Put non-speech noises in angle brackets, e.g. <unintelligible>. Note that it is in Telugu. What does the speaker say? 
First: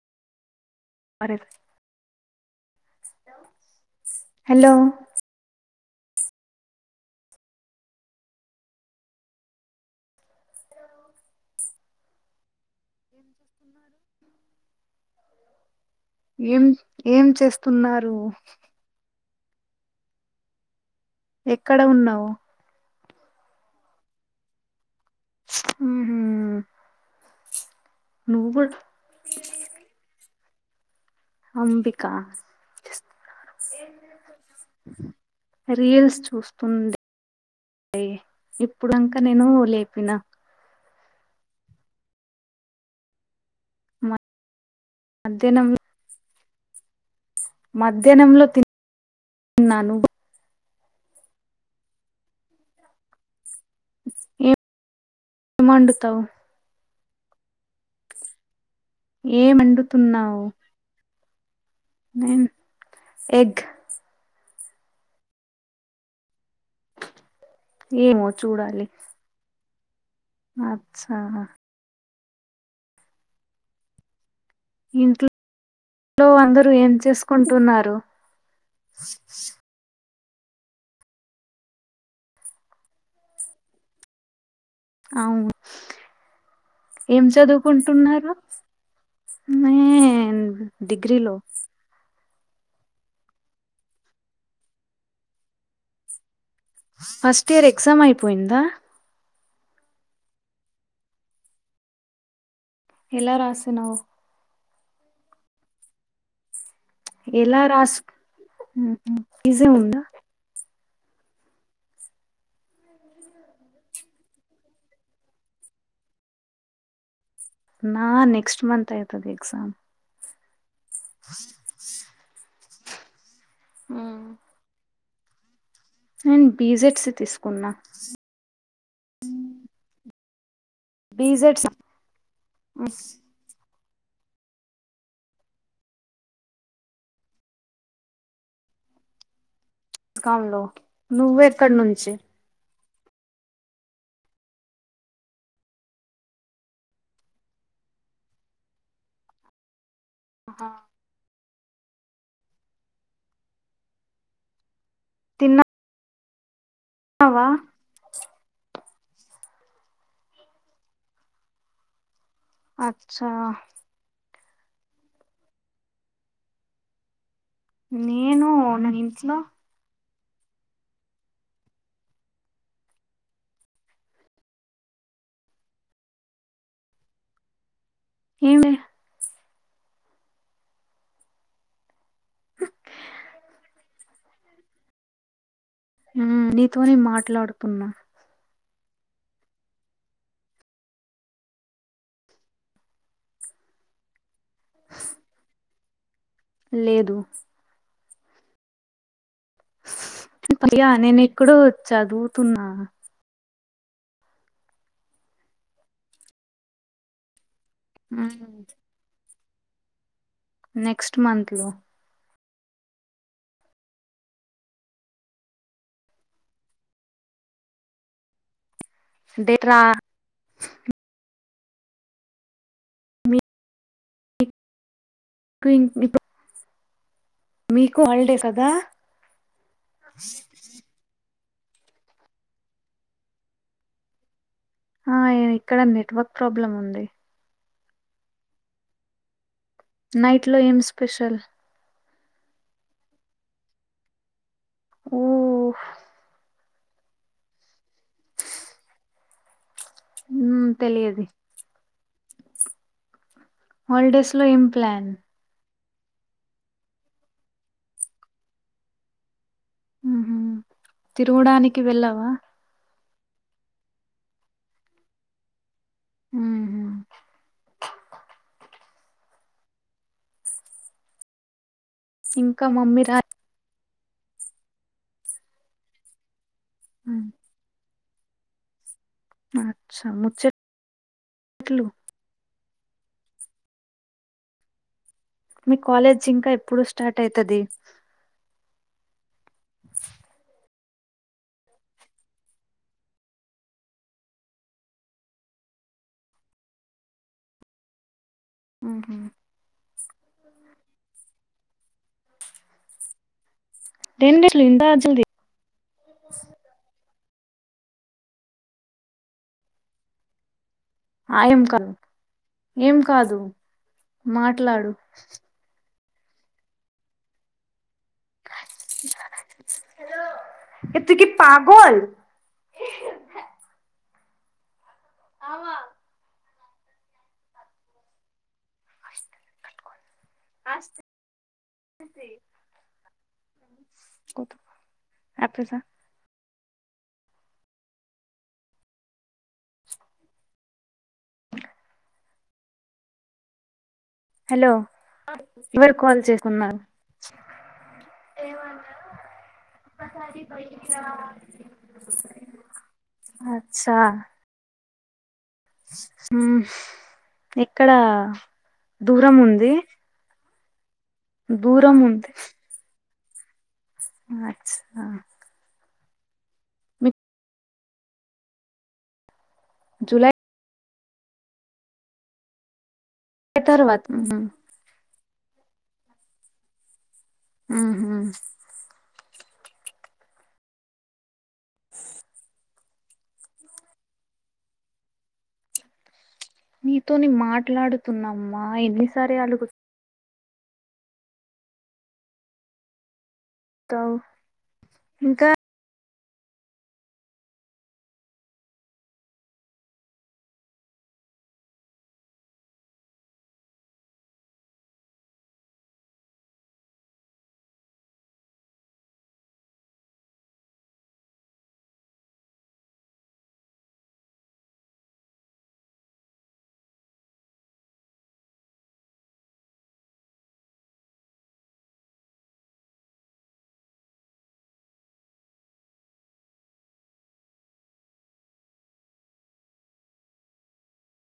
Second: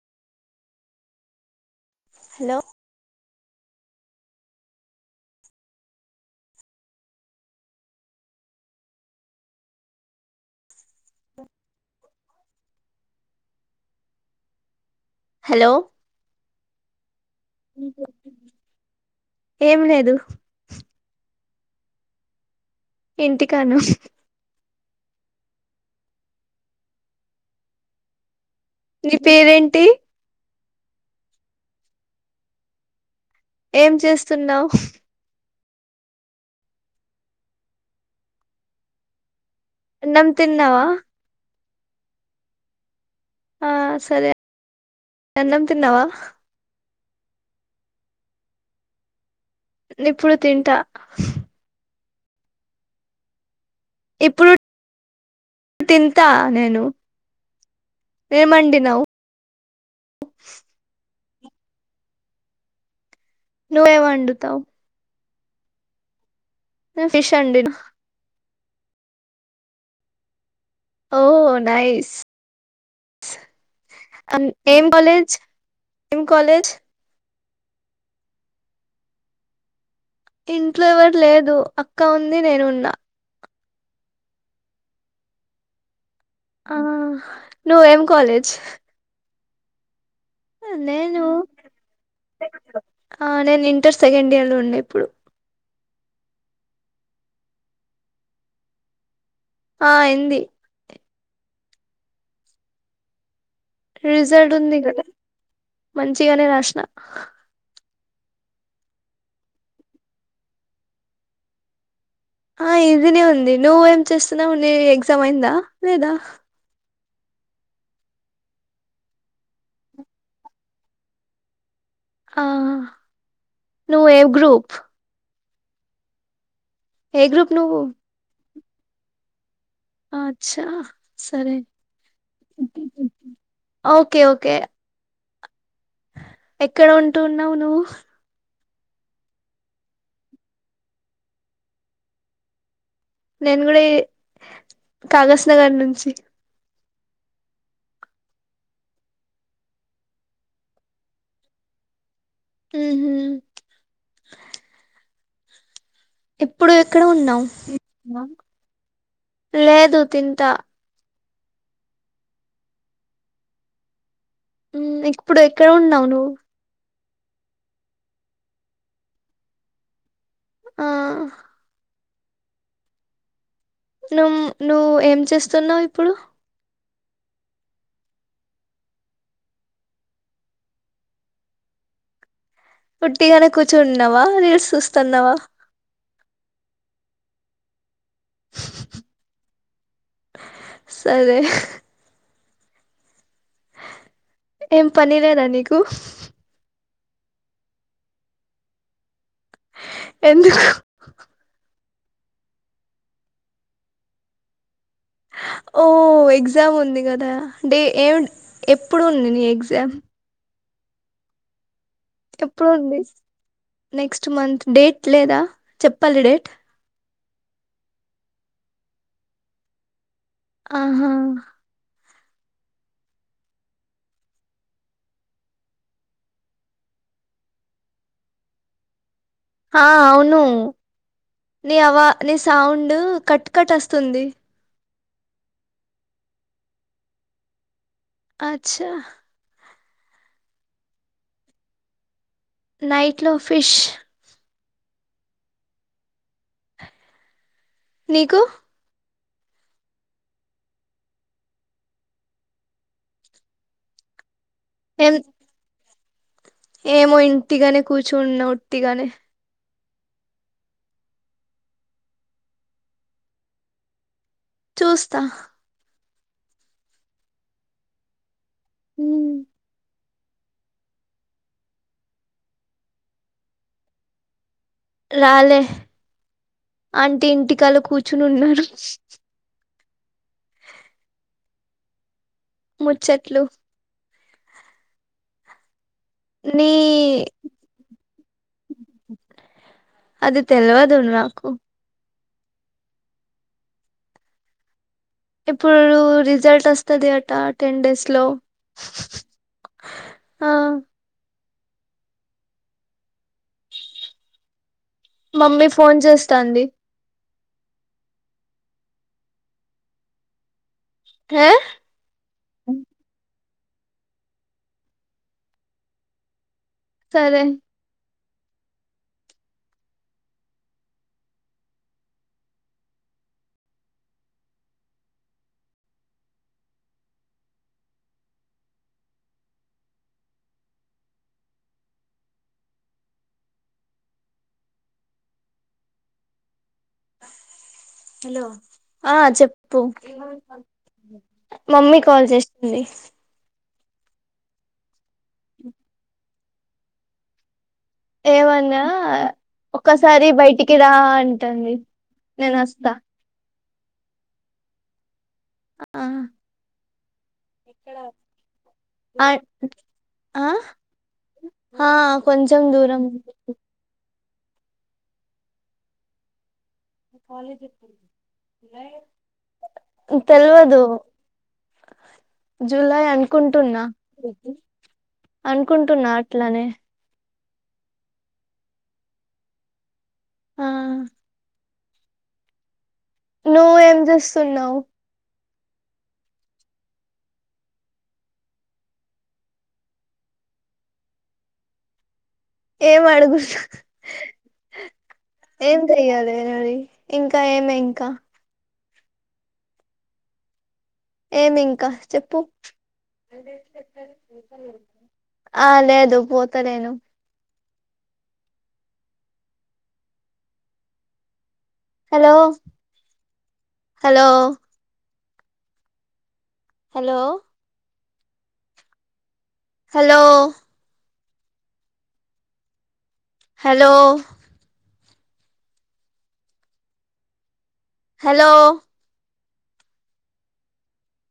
అరే హలో హలో స హలో ఏం ఏం చేస్తున్నారు? ఏం లేదు. ఎక్కడ ఉన్నవ్? ఇంటికాను ఉహు నువ్ గు నీ పేరేంటి అంబికా ఏం చేస్తున్నావ్ రీల్స్ చూస్తుండే ఏ ఇప్పుడు ఇంక నేను లేపిన అన్నం తిన్నవా? ఆ సరే. అన్నం మధ్యాహ్నం తిన్నవా? మధ్యాహ్నంలో తిన్ ఇప్పుడు తింటా ఇప్పుడు ఏం వండుతావు తింతా నేను ఏమండి ఏం అండుతున్నావ్ నేన్ నువ్ ఏ వండుతవ్ ఫిష్ అండినా ఏమో చూడాలి ఓ అచ్చా నైస్ ఆ న్ ఏం కాలజ్ ఇంట్లో ఎం కాలజ్ కుంటున్నారు ఇంట్లో ఎవరు లేదు, అక్క ఉంది నేనున్నా. అవును ఆ హ్మ్ ఏం నువ్వేం చదువుకుంటున్నారు కాలేజ్ హ్మ్ యే డిగ్రీ నేను లో ఆ నేను ఇంటర్ సెకండ్ ఇయర్ లో ఉండే ఇప్పుడు ఫస్ట్ ఇయర్ ఎగ్జామ్ అయిపోయిందా ఆ అయ్యింది ఎలా రాసావ్ రిజల్ట్ ఉంది కదా మంచిగానే రాసినా హ్మ్ ఈజీ ఉందా ఆ ఈజీనే ఉంది నువ్వు ఏం చేస్తున్నావు నీ ఎగ్జామ్ అయిందా లేదా నా నెక్స్ట్ మంత్ అయితాది ఎక్సామ్ <inaudible> ఆ నువ్వు ఏ గ్రూప్ నేను బీజెట్స్ ఏ గ్రూప్ తీసుకున్నా నువ్వు ఆ అచ్చ సరే బీజెట్స్ హ్మ్ ఓకే ఓకే ఎక్కడ ఉంటూన్నావు నువ్వు కంలో నువ్వు ఎక్కడ నుంచి నేను కూడా ఈ కాగస్ నగర్ నుంచి ఆ హ్మ్ హు తిన్నా ఇప్పుడు ఎక్కడ ఉన్నావు లేదు తింత అచ్చా హ్మ్ ఇప్పుడు ఎక్కడ ఉన్నావు నువ్వు నేను నా ఇంట్లో ఆ నుమ్ నువ్వు ఏం చేస్తున్నావు ఇప్పుడు ఏమ్ లే ఉట్టిగానే కూర్చున్నావా రీల్స్ చూస్తున్నావా హ్మ్ నీతోనే మాట్లాడుతున్నా హ్మ్ హు ఆ సరే హా ఏం పని లేదా నీకు లేదు ఎందుకు ప్రియ నేను ఎక్కడో చదువుతున్నా ఓ ఎగ్జామ్ ఉంది కదా డే ఏం ఎప్పుడుంది ఎగ్జామ్ నెక్స్ట్ మంత్ లో ఎప్పుడుంది నెక్స్ట్ మంత్ డేట్ లేదా చెప్పాలి డేట్ డేట రా ఆహా కు <unintelligible> మీకు హాలిడే కదా హా అవును నీ అవ్వ నీ సౌండు కట్ కట్ వస్తుంది ఆ ఇక్కడ నెట్వర్క్ ప్రాబ్లం ఉంది అచ్చా నైట్ లో ఏం స్పెషల్ నైట్ లో ఫిష్ ఓ ఓహ్ నీకు ఉమ్ తెలియది హాలిడేస్ లో ఏం ప్లాన్ ఏం ఏమో ఇంటిగానే కూర్చున్న ఒట్టిగానే అహ తిరుగడానికి వెళ్ళావా? చూస్తా ఉహు ఉ ఇంక మమ్మీ రా రాలే ఆంటీ ఇంటికల్ల కూర్చుని ఉన్నారు. అచ్చ మ ట్లు ముచ్చట్లు మీ కాలేజ్ ఇంకా నీ ఎప్పుడు స్టార్ట్ అయితది. అది తెల్వదు నాకు ఇప్పుడు రిజల్ట్ వస్తది అట టెన్ డేస్ లో ఆహ ఆ రెండిట్లిందాన్ మమ్మీ ఫోన్ చేస్తాంది. హే ఐమ్ కమ్ ఏం కాదు మాట్లాడు సరే <inaudible> లో ఏ తుకి పాగొల్ ఆమ <unintelligible> కొద్ యపిసా హలో ఆ చెప్పు మమ్మీ కాల్ చేస్తుంది. హలో ఆ ఎవరు కాల్ చేసున్నారు? ఏవన్నా ఒక్కసారి బయటికి రా అంటంది. నేను ఒస్త ఛ ఆ హుమ్ ఎక్కడ ఆ దూరం ఉంది. ఆ ఆ దూరం కొంచెం దూరం అ ఎగ్స్ నాక్ జూలై తెల్వదు జులై అనుకుంటున్నా. తర్వాత అనుకుంటున్నా అట్లనే ఉహు ఆ స్ నువ్ ఏం చేస్తున్నావు? నీతోని మాట్లాడుతున్నమ్మా ఎన్నిసారి అలుగు ఏమడుగు తావ్ ఇంకా చెయాలె నడి ఇంకా ఏమి ఇంకా ఏమింకా చెప్పు ఆ లేదు పోతలేను. Hello hello hello hello hello hello